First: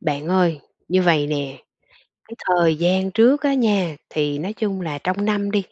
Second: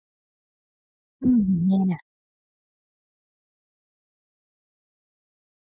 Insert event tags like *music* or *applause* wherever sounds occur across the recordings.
Bạn ơi, như vầy Ừm, nè, mình nghe nè. cái thời gian trước á nha thì, nói chung là, trong năm đi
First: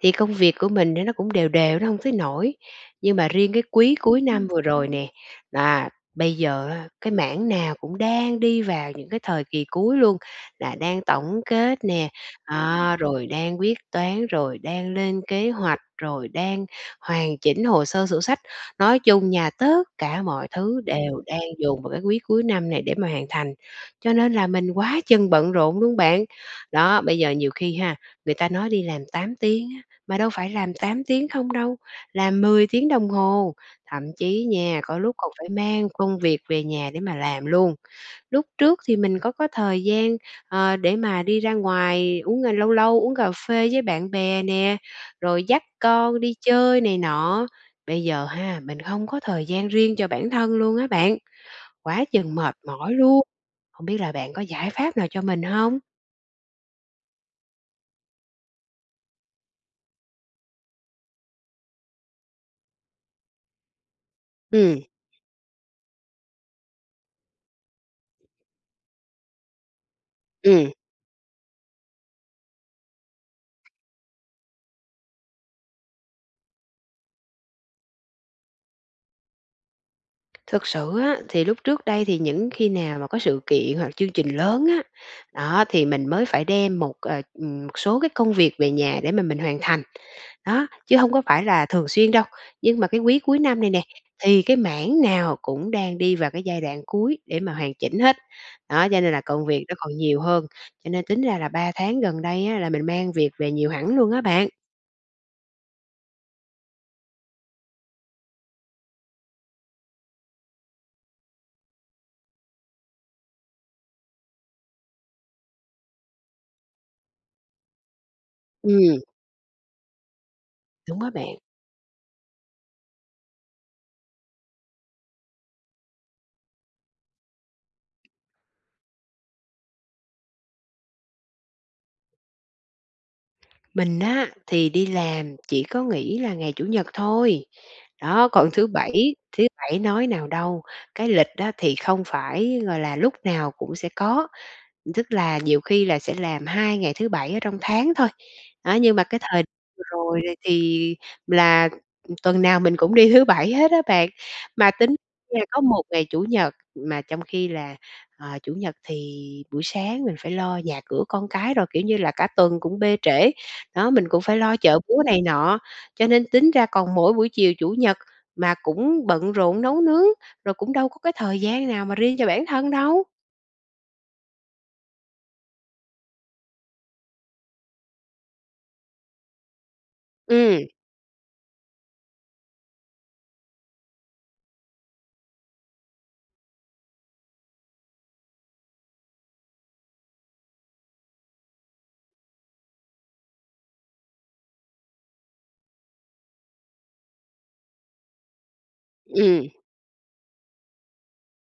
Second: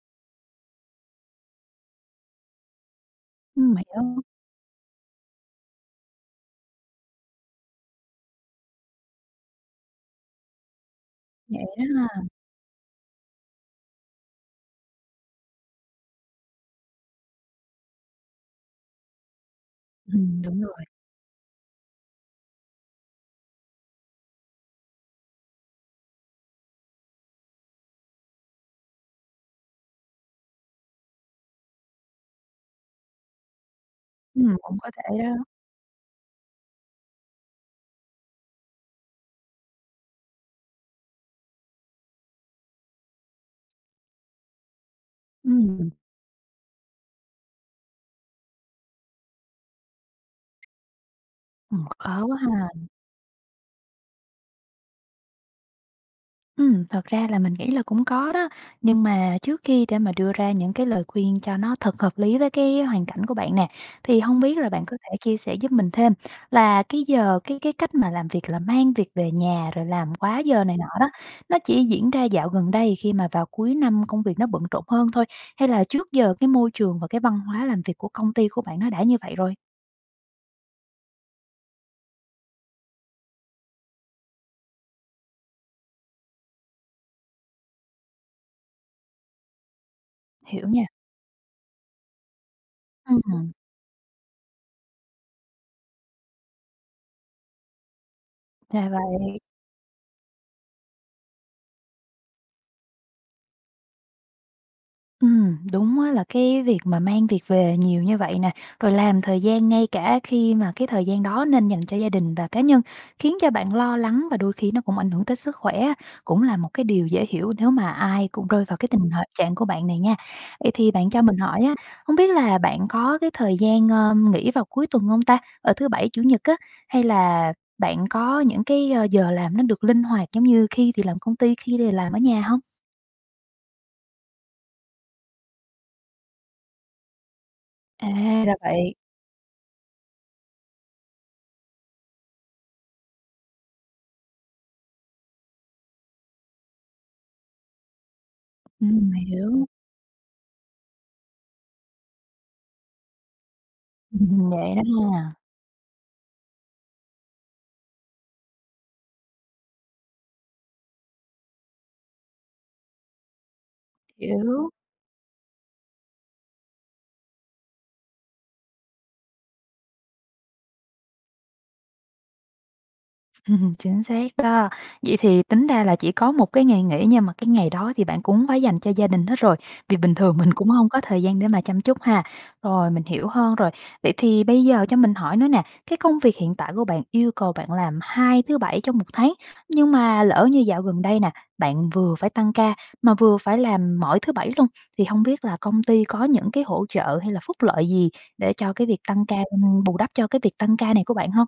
thì công việc của mình thì nó cũng đều đều, nó hông tới nỗi. Nhưng mà riêng cái Ưm quý cuối *unintelligible* năm vừa rồi nè, à, bây giờ á cái mảng nào cũng đang đi vào những cái thời kỳ cuối luôn, là đang tổng Vậy kết đó nè, ha. à, rồi đang quyết toán, rồi đang lên kế hoạch, rồi đang hoàn chỉnh hồ sơ sổ sách. Nói chung nha, tất cả Ừm, mọi đúng thứ rồi. đều đang dồn vào cái quý cuối năm này để mà hoàn thành, cho nên là mình quá chừng bận rộn luôn bạn. Đó, bây giờ nhiều khi ha, người ta nói đi làm 8 tiếng á, mà đâu phải làm 8 tiếng không đâu, làm 10 tiếng đồng hồ, thậm chí Ừm, cũng nha, có có lúc thể còn đó. phải mang công việc về nhà để mà làm luôn. Lúc trước thì mình có có thời gian, ờ, để mà đi ra ngoài uống à, lâu lâu uống cà phê với bạn bè nè, rồi dắt Ừm. con đi chơi này nọ. Bây giờ ha, mình hông có thời gian riêng cho bản thân luôn á bạn. Ừm, Quá khó chừng quá mệt ha. mỏi luôn, hông biết là bạn có giải pháp nào cho mình hông? Ừm, thật ra là mình nghĩ là cũng có đó, nhưng mà trước khi để mà đưa ra những cái lời khuyên cho nó thật hợp lý với cái hoàn cảnh của bạn nè, thì hông biết là Ừm. bạn có thể chia sẻ giúp mình thêm là cái giờ, cái cái cách mà làm việc là mang việc về nhà rồi làm quá giờ Ừm. này nọ đó, nó chỉ diễn ra dạo gần đây khi mà vào cuối năm công việc nó bận rộn hơn thôi? Hay là trước giờ cái môi trường và cái văn hóa làm việc của công ty của bạn nó đã như vậy rồi? Thực sự á thì lúc trước đây thì những khi nào mà có sự kiện hoặc chương trình lớn á, đó, thì mình mới phải đem một, ờ, ừm, một số cái công việc về nhà để mà mình hoàn thành. Hiểu Đó, nha. chứ hông có phải là thường xuyên đâu, nhưng mà cái quý Ưm, cuối ừm. năm này nè, thì cái mảng nào cũng đang đi vào cái giai đoạn cuối để mà hoàn chỉnh hết, đó, Ra cho nên là vậy. công việc nó còn nhiều hơn. Cho nên tính ra là 3 tháng gần đây, á, là mình mang việc về nhiều hẳn luôn á bạn. Ừm, đúng, á, là, cái việc mà mang việc về nhiều như vậy nè, rồi làm thời gian ngay cả khi mà cái thời gian đó nên dành cho gia đình và cá nhân, khiến cho bạn lo lắng và đôi khi nó cũng ảnh hưởng tới sức khỏe á, cũng là một cái điều dễ hiểu nếu mà ai cùng rơi vào cái Ừm. tình h trạng của bạn này nha. Vậy thì Đúng bạn á cho bạn. mình hỏi á, hông biết là bạn có cái thời gian, ờ, nghỉ vào cuối tuần hông ta? Ờ, thứ Bảy, Chủ nhật á, hay là bạn có những cái, ờ, giờ làm nó được linh hoạt, giống như khi thì làm công ty, khi thì làm ở nhà hông? Mình á, thì, đi làm chỉ có nghỉ là ngày Chủ nhật thôi, À, đó, còn ra Thứ vậy. bảy Thứ bảy nói nào đâu, cái lịch, á, thì, không phải, gọi là, lúc nào cũng sẽ có, tức là nhiều khi là sẽ làm 2 ngày thứ 7 ở trong tháng thôi. Đó, nhưng mà Ừm, cái mình thời hiểu. vừa rồi, thì, là, tuần nào mình cũng đi Thứ bảy hết á bạn. Ừm, Mà dễ lắm tính ha! ra có một ngày Chủ nhật mà trong khi là, ờ, Chủ nhật, thì, buổi sáng mình phải lo nhà cửa con cái rồi, kiểu như là, cả tuần cũng bê trễ, đó, mình cũng phải lo Hiểu. chợ búa này nọ, cho nên tính ra còn mỗi buổi chiều Chủ nhật, mà cũng bận rộn nấu nướng, rồi cũng đâu có cái thời gian nào mà riêng cho bản thân đâu. Ừm, chính xác đó. Vậy thì, tính ra là chỉ có một cái ngày nghỉ nhưng mà cái ngày đó thì bạn cũng phải dành cho gia đình hết rồi, vì bình thường mình Ừm. cũng hông có thời gian để mà chăm chút ha. Rồi, mình hiểu hơn rồi. Vậy thì bây giờ cho mình hỏi nữa nè, cái công việc hiện tại của bạn yêu cầu bạn làm hai Thứ bảy trong 1 tháng, nhưng mà lỡ như dạo gần đây nè, bạn vừa phải tăng ca mà vừa phải làm mỗi Thứ bảy luôn, thì, hông biết là công ty có những cái hỗ trợ hay là phúc lợi gì, để cho cái việc tăng ca Ừm. bù đắp cho cái việc tăng ca này của bạn hông?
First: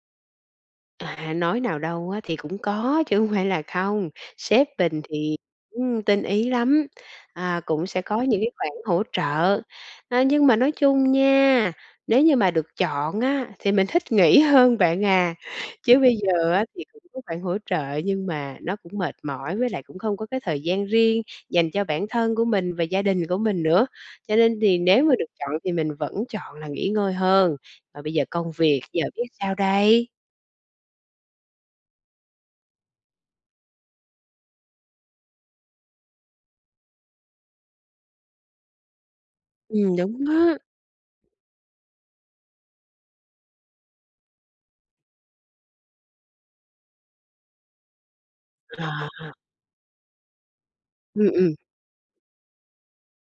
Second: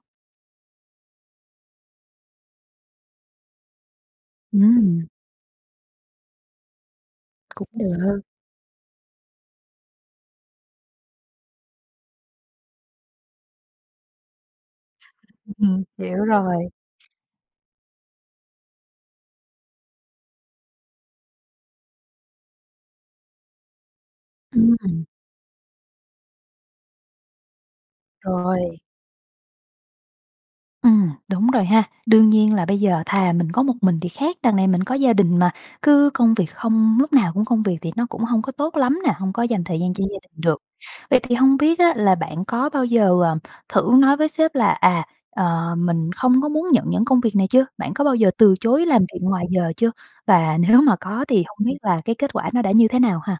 À, nói nào đâu á thì cũng có chứ hông phải là không, sếp mình Ừm. thì cũng tinh ý lắm, à, Cũng cũng sẽ được. có những cái khoản hỗ trợ. Á, nhưng mà nói chung nha, nếu như mà được chọn á thì mình thích nghỉ hơn bạn à, Ừm, ừm, chứ hiểu bây giờ rồi. á thì cũng có khoản hỗ trợ nhưng mà nó cũng mệt mỏi với lại cũng không có cái thời gian riêng dành cho bản thân của mình và gia đình của mình nữa. Cho nên Ưm, thì ừm. nếu mà được chọn thì mình vẫn chọn là nghỉ ngơi hơn, và bây giờ công Rồi. việc giờ biết sao đây? Ừm, đúng rồi ha, đương nhiên là bây giờ thà mình có một mình thì khác, đằng này mình có gia đình mà, cứ công việc không, lúc nào cũng công việc thì nó cũng hông có tốt lắm nè, hông có dành thời gian Ừm, cho gia đúng đình á. được. Vậy thì hông biết á là bạn có bao giờ, à, thử nói với sếp là, à, ờ, mình không có muốn nhận những công việc này chưa? Bạn có bao giờ từ chối làm việc À. ngoài giờ chưa? Và nếu mà có Ừm, thì ừm. hông biết là cái kết quả nó đã như thế nào ha?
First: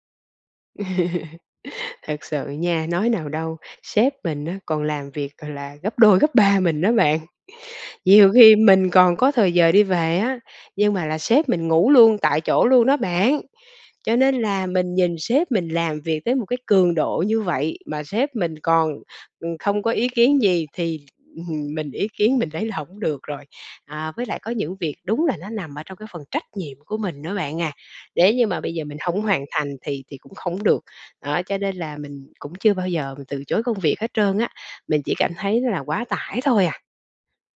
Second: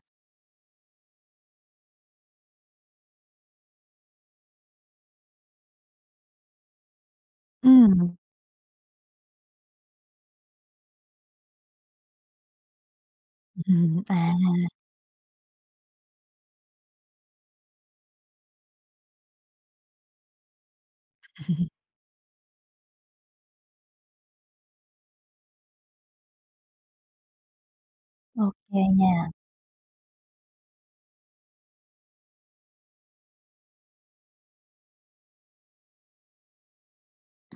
*laughs* Thật sự nha, nói nào đâu, sếp mình á còn làm việc c là gấp 2 gấp 3 mình đó bạn. Ừm. Nhiều khi mình còn có thời giờ đi về á, nhưng mà là sếp mình ngủ luôn tại chỗ luôn đó bạn. Ừm, à. Cho nên là mình nhìn sếp mình làm việc cái một cái cường độ như vậy mà sếp mình còn, ừm, không có ý kiến gì thì, *chuckles* ừm, mình ý kiến mình thấy là hổng được rồi. À, với lại có những việc đúng là nó nằm ở trong cái phần trách nhiệm của mình nữa bạn à, nếu Ô như mà bây kê giờ mình hông nha. hoàn thành thì thì cũng không được. Đó cho nên là mình cũng chưa bao giờ mình từ chối công việc hết trơn á, mình chỉ cảm thấy là quá tải thôi à.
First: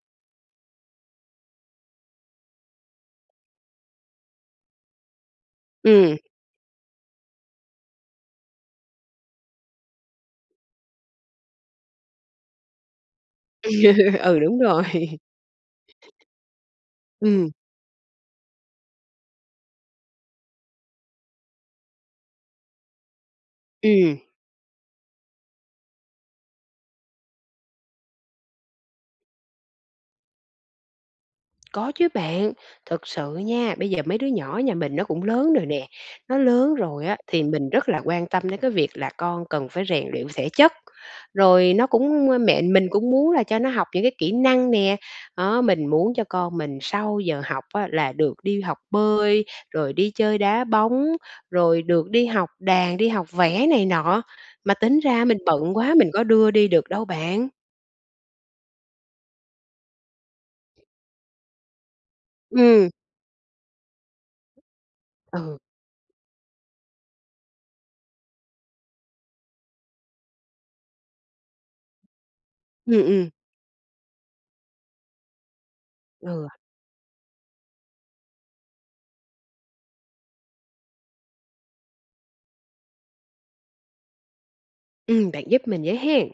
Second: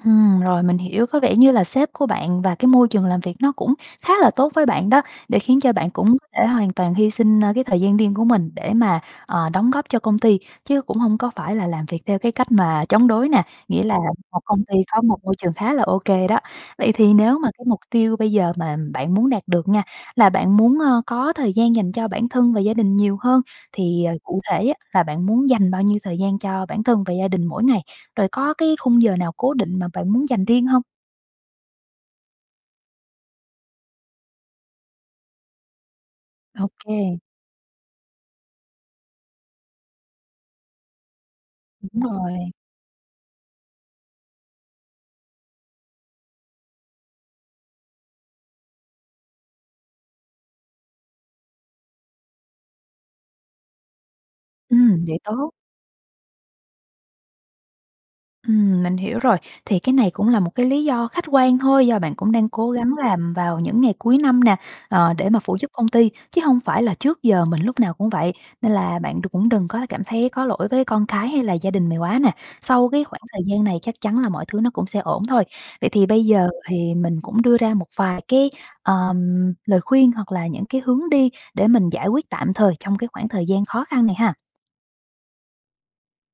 Ừm, rồi, mình hiểu có vẻ như là sếp của bạn và cái môi trường làm việc nó cũng khá là tốt với bạn đó, để khiến cho bạn cũng Ừm. có thể hoàn toàn hy sinh, ờ, cái thời gian riêng của mình để mà, ờ, đóng góp cho công ty, chứ cũng hông có phải là làm việc theo cái cách mà chống đối nè, nghĩa là *laughs* một Ừ, đúng công ty rồi. có một *chuckles* môi trường khá là ô kê đó. Vậy thì nếu Ừm. mà cái mục tiêu bây giờ mà bạn muốn đạt được nha, là bạn muốn, ờ, có thời gian dành cho bản thân và gia đình nhiều hơn thì, ờ, Ừm. cụ thể á là bạn muốn dành bao nhiêu thời gian cho bản thân và gia đình mỗi ngày, rồi có cái khung giờ nào cố định mà bạn muốn dành riêng hông? Có chứ bạn, thực sự nha, bây giờ mấy đứa nhỏ nhà mình nó cũng lớn rồi nè, nó Ô lớn rồi á kê. thì mình rất là quan tâm đến cái việc là con cần phải rèn luyện thể chất. Rồi nó Đúng cũng rồi. mẹ mình cũng muốn là cho nó học những cái kỹ năng nè, đó, mình muốn cho con mình sau giờ học á là được đi học bơi, rồi đi chơi đá bóng, rồi được đi học đàn, đi học vẽ này nọ, mà tính Ừm, vậy ra mình tốt. bận quá mình có đưa đi được đâu bạn. Ừm, mình hiểu rồi, thì cái này cũng là một cái lý do khách quan thôi do bạn cũng đang cố Ừm. gắng làm vào những ngày cuối năm nè, ờ, để mà phụ Ừ. giúp công ty, chứ hông phải là trước giờ mình lúc nào cũng vậy. Nên là bạn đừng cũng đừng quá là cảm thấy có lỗi với con cái, hay là gia đình mày quá nè, sau Ừm, cái khoảng ừm. thời gian này chắc chắn là mọi thứ nó cũng sẽ ổn thôi. Vậy thì bây Ừ. giờ thì mình cũng đưa ra một vài cái, ờm, lời khuyên, hoặc là những cái hướng đi để mình giải quyết tạm thời trong cái khoảng thời gian khó khăn này ha. Ừm, bạn giúp mình với hén.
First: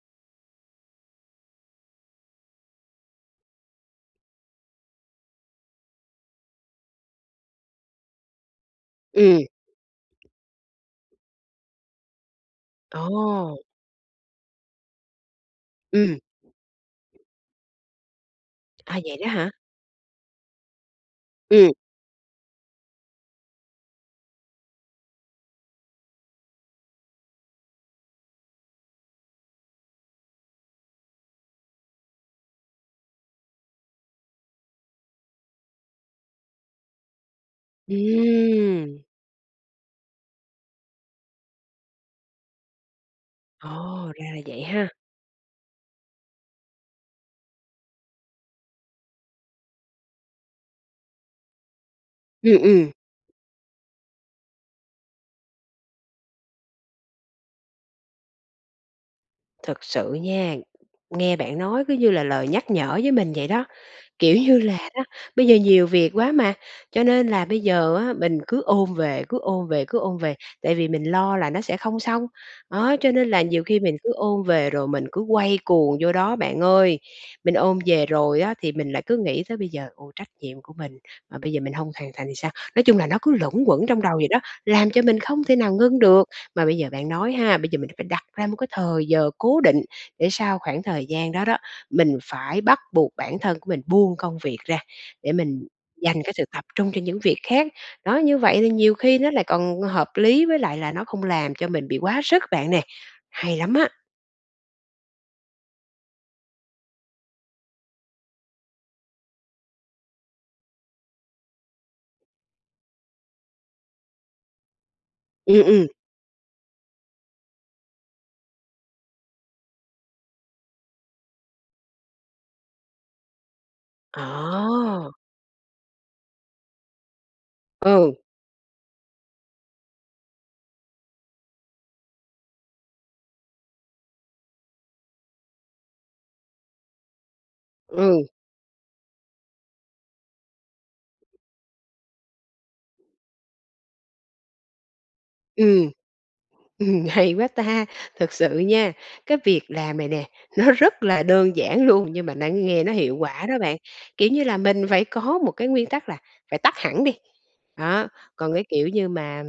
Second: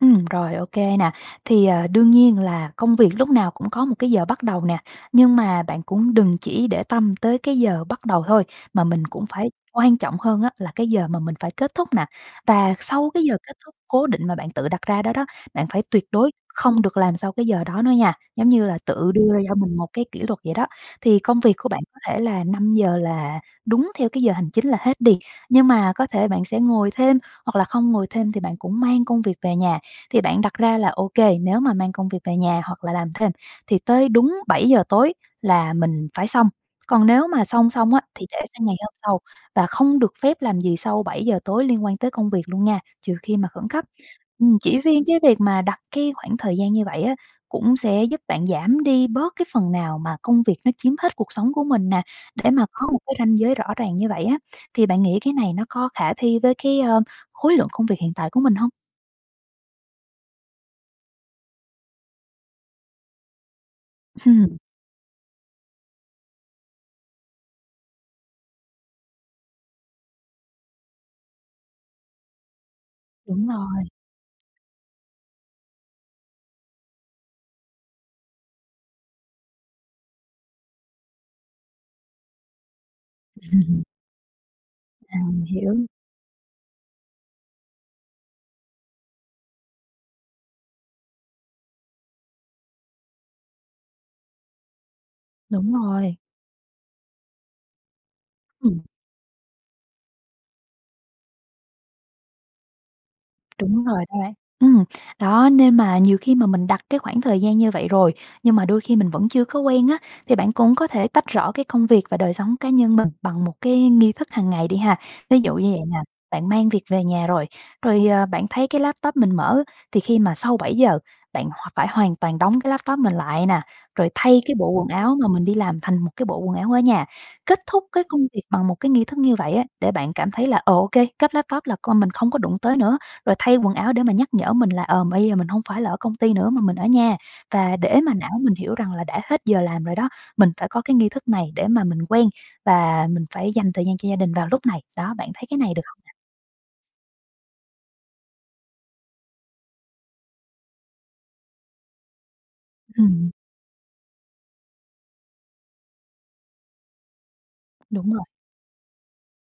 Ừm, rồi ô kê nè, thì, ờ, đương nhiên là công việc lúc nào cũng có một cái giờ bắt đầu nè, nhưng mà bạn cũng đừng chỉ để tâm tới cái giờ bắt đầu thôi, mà mình cũng Ừm. phải quan trọng hơn á là cái giờ mà mình phải kết thúc nè. Và sau cái giờ kết Ồ! thúc cố định mà bạn tự đặt ra đó đó, bạn phải tuyệt Ừm. đối không được làm sau cái giờ đó nữa nha, giống như là, À, tự vậy đó đưa hả? cho mình một cái kỷ luật vậy đó. Thì công việc của Ừm. bạn có thể là 5 giờ là đúng theo cái giờ hành chính là hết đi, nhưng mà có thể bạn sẽ ngồi thêm, hoặc là không ngồi thêm thì bạn cũng mang công việc về nhà, thì bạn đặt ra là ô kê, nếu mà mang công việc về nhà, hoặc là làm thêm thì tới đúng 7:00 tối là mình phải xong. Còn nếu mà xong xong á thì để sang ngày hôm Ừm. sau và không được phép làm gì sau 7:00 tối liên quan tới công việc luôn nha, trừ khi mà khẩn Ồ, cấp. ra là Ừm, vậy chỉ ha! riêng cái việc mà đặt cái khoảng thời gian như vậy á cũng sẽ giúp bạn giảm đi bớt cái phần nào mà công việc nó chiếm hết cuộc sống của mình nè, để Ừm, mà có ừm. một cái ranh giới rõ ràng như vậy á, thì bạn nghĩ cái này nó có khả thi với cái, ờ, khối lượng công việc hiện tại của mình hông? Thật sự nha, nghe bạn nói cứ như là lời nhắc nhở với mình vậy đó. Kiểu Ừm. như là, đó, bây giờ nhiều việc quá mà, cho nên là bây giờ, á, mình cứ ôm về, cứ ôm về, cứ ôm về, tại vì mình lo là nó sẽ không xong. Đó, cho nên là Đúng nhiều khi rồi. mình cứ ôm về rồi mình cứ quay cuồng vô đó bạn ơi. Mình ôm về rồi, á, thì, mình lại cứ nghĩ tới bây giờ, ôi, trách nhiệm của mình, mà bây giờ mình hông hoàn thành thì sao? Nói chung là nó cứ luẩn *chuckles* quẩn trong vậy đó, làm cho À, mình không mình thể hiểu. nào ngưng được. Mà bây giờ bạn nói ha, bây giờ mình phải đặt ra một cái thời giờ cố định, để sau khoảng thời gian đó đó, mình phải bắt buộc bản thân của mình buông công việc ra, để mình Đúng rồi. dành cái sự tập trung cho những việc khác. Đó, như vậy thì Ừm. nhiều khi nó lại còn, hợp lý với lại là nó không làm cho mình bị quá sức bạn nè, hay lắm Đúng á. rồi đó. Ừm, đó nên mà nhiều khi mà mình đặt cái khoảng thời gian như vậy rồi, nhưng mà đôi khi mình vẫn chưa có quen á, thì bạn cũng có thể tách rõ cái công việc và đời sống cá nhân mình bằng một cái nghi thức hàng ngày đi ha. Ví dụ Ừm, như vậy ừm. nè, bạn mang việc về nhà rồi, rồi, ờ, bạn thấy cái laptop mình mở, thì khi mà sau 7:00 bạn h phải hoàn toàn đóng cái laptop mình lại nè, rồi thay cái bộ quần À! áo mà mình đi làm thành một cái bộ quần áo ở nhà. Kết thúc cái Ừ. công việc bằng một cái nghi thức như vậy, á, để bạn cảm thấy là, ờ, ô kê, cất laptop là coi mình không có đụng tới nữa, rồi thay quần áo để mà nhắc nhở mình là, ờ, bây giờ mình hông phải là ở công ty nữa mà mình ở nhà. Và để mà Ừ. não mình hiểu rằng là đã hết giờ làm rồi đó, mình phải có cái nghi thức này, để mà mình quen và mình phải dành thời gian cho gia đình vào lúc này. Đó, bạn thấy cái này được Ừm. hông nè? Ừm, hay quá ta. Thực sự nha, cái việc làm này nè, nó rất là đơn giản luôn nhưng mà nó nghe nó hiệu Ừm. quả đó bạn. Kiểu như là, mình phải có một cái nguyên tắc là phải tắt hẳn đi. Đó, Đúng rồi. còn cái, kiểu như, mà,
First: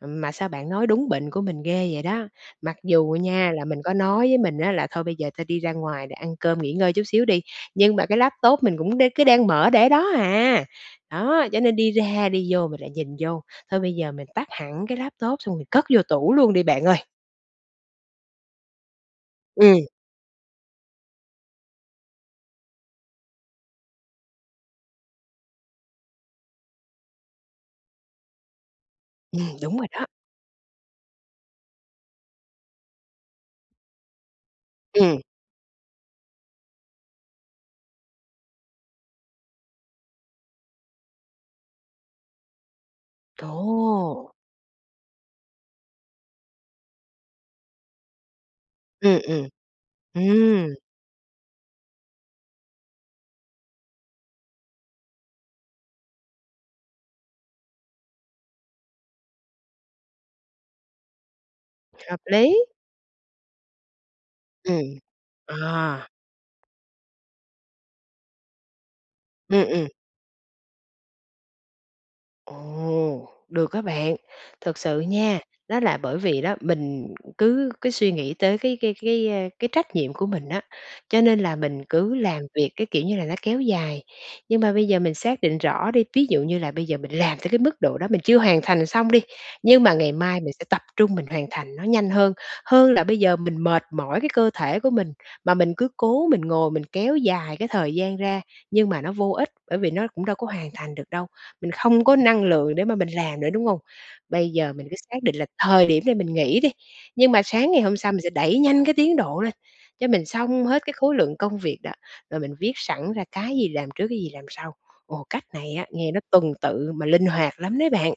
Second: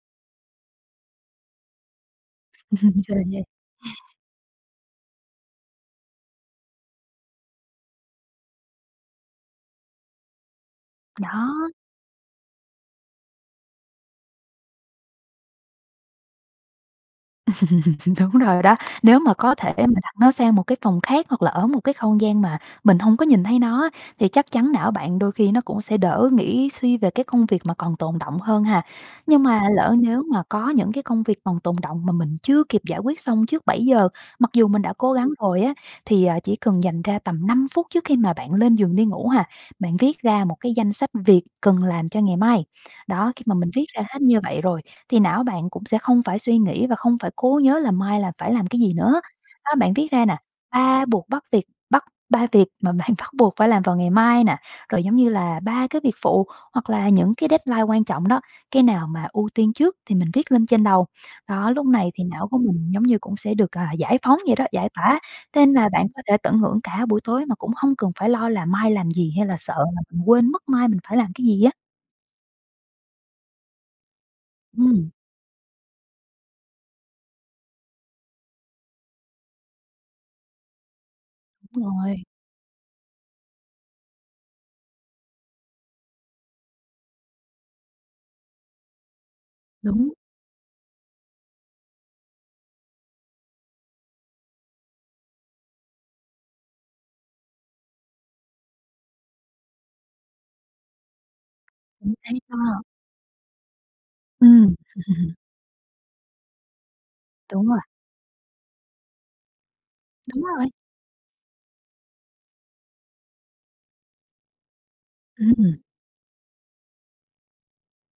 ừm, mà sao bạn nói đúng bệnh của mình ghê vậy đó, mặc *chuckles* dù Chơi ăn gian. nha là mình có nói với mình, á, là: "Thôi bây giờ ta đi ra ngoài rồi ăn cơm nghỉ ngơi chút xíu đi." nhưng mà cái laptop mình cũng đang cứ đang mở để đó hà. Đó, cho Đó. nên đi ra đi vô mình lại nhìn vô, thôi bây giờ mình tắt hẳn cái laptop xong mình cất vô tủ luôn đi bạn ơi. *chuckles* Đúng rồi đó, nếu mà có thể Ừm. mà đặt nó sang một cái phòng khác hoặc là ở một cái không gian mà, mình hông có nhìn thấy nó á, thì chắc chắn não bạn đôi khi nó cũng sẽ đỡ nghĩ suy về cái công việc mà còn tồn đọng hơn ha. Nhưng Ừm, mà đúng rồi lỡ đó. nếu mà có những cái công việc còn tồn đọng mà mình chưa kịp giải quyết xong trước 7:00 mặc dù mình đã cố Ừm. gắng rồi á, thì, à, chỉ cần dành ra tầm 5 phút trước khi mà bạn lên giường đi ngủ ha, bạn viết ra một cái danh sách việc cần làm cho ngày mai. Đó, khi mà mình viết ra hết Ồ! như vậy rồi, thì, não bạn cũng sẽ không phải suy nghĩ và không phải cố nhớ là mai là phải làm cái gì Ừm, nữa. ừm. Đó, bạn viết ra nè, Ừm. ba buộc, bắt việc bắt 3 việc mà bạn bắt buộc phải làm vào ngày mai nè, rồi giống như là 3 cái việc phụ, hoặc là những cái deadline quan trọng đó, cái nào mà ưu tiên trước thì mình viết lên trên đầu. Đó, lúc này Hợp thì não của lý. mình giống như cũng sẽ được, à, giải phóng vậy đó, giải Ừm. tỏa, nên là bạn À! có thể tận hưởng cả buổi tối mà cũng hông cần phải lo là mai làm gì, hay là Ừm, sợ ừm. là mình quên mất mai mình phải làm cái gì á. Ồ! Được á bạn, thật sự Ừm. nha, đó là bởi vì đó mình cứ cứ suy nghĩ tới cái cái cái, a, cái trách nhiệm của mình á, cho nên là Đúng mình cứ rồi. làm việc cái kiểu như là nó kéo dài. Nhưng mà bây giờ mình xác định rõ đi, ví dụ như là bây giờ mình làm tới cái mức độ đó mình chưa hoàn thành xong đi, nhưng mà Đúng. ngày mai mình sẽ tập trung mình hoàn thành nó nhanh hơn, hơn là bây giờ mình mệt mỏi cái cơ thể của mình, mà mình cứ cố mình ngồi mình kéo dài cái thời gian ra, nhưng mà nó vô ích bởi vì nó cũng đâu có hoàn thành được đâu, mình không Cũng có hay năng lượng ha. để mà mình làm nữa, đúng hông? Bây giờ Ừm. mình cứ xác định *chuckles* là thời điểm này mình nghỉ đi, nhưng mà Đúng sáng rồi. ngày hôm sau mình sẽ đẩy nhanh cái tiến độ lên, cho mình Đúng xong rồi. hết cái khối lượng công việc đó, rồi mình viết sẵn ra cái gì làm trước cái gì làm sau. Ồ, cách này Ừm. á nghe nó tuần tự mà linh hoạt lắm đấy bạn.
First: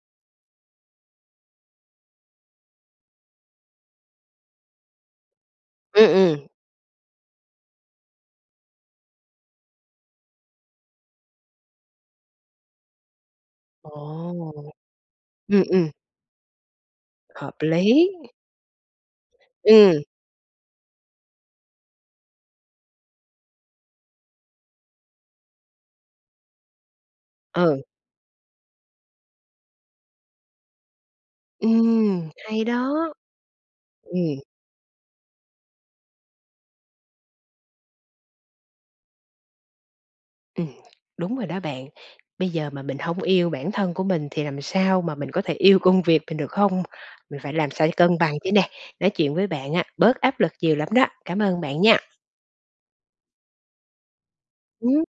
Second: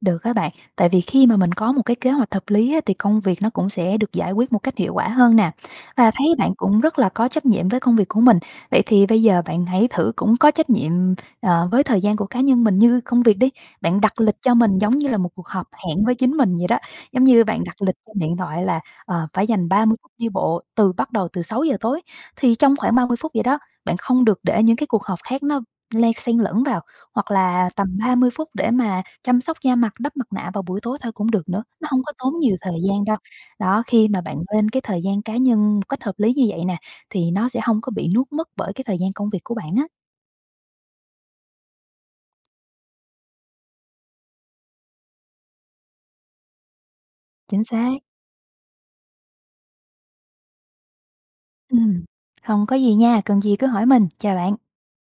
Được á bạn. Tại vì khi mà mình có một cái kế hoạch hợp lý, á, thì công việc nó cũng sẽ được giải quyết một cách hiệu quả hơn nè. Ừm, Và thấy ừm. bạn cũng rất là có trách nhiệm với công việc của mình, vậy thì bây giờ bạn hãy thử cũng có trách nhiệm, ờ, với thời gian của cá nhân mình như công việc đi. Ồ! Bạn đặt lịch cho mình giống như là một cuộc Ừm, họp ừm. hẹn với chính mình vậy đó, giống như Hợp bạn đặt lịch lý. trên điện thoại là, ờ, phải dành 30 Ừm. phút đi bộ, từ bắt đầu từ 6:00 tối. Thì trong khoảng 30 phút vậy đó, bạn không được để những cái cuộc họp khác nó len xen lẫn vào, hoặc là Ừ. tầm 30 phút để mà chăm sóc da mặt, đắp mặt nạ vào buổi tối thôi cũng được nữa, nó hông có Ừm, tốn nhiều hay thời đó! gian đâu. Đó, khi mà bạn Ừm. lên cái thời gian cá nhân một cách hợp lý như vậy nè, thì nó sẽ hông có bị nuốt mất bởi cái thời gian công việc của bạn á. Ừm. Đúng rồi đó bạn, bây giờ mà mình hông yêu bản thân của mình thì làm sao mà mình có thể yêu công việc mình được hông? Mình phải Chính làm sao xác. cân bằng chứ nè, nói chuyện với bạn á, bớt áp lực nhiều lắm đó, cảm ơn bạn nha. Ừm. Hông có gì nha, cần gì cứ hỏi mình. Chào bạn. Ừm.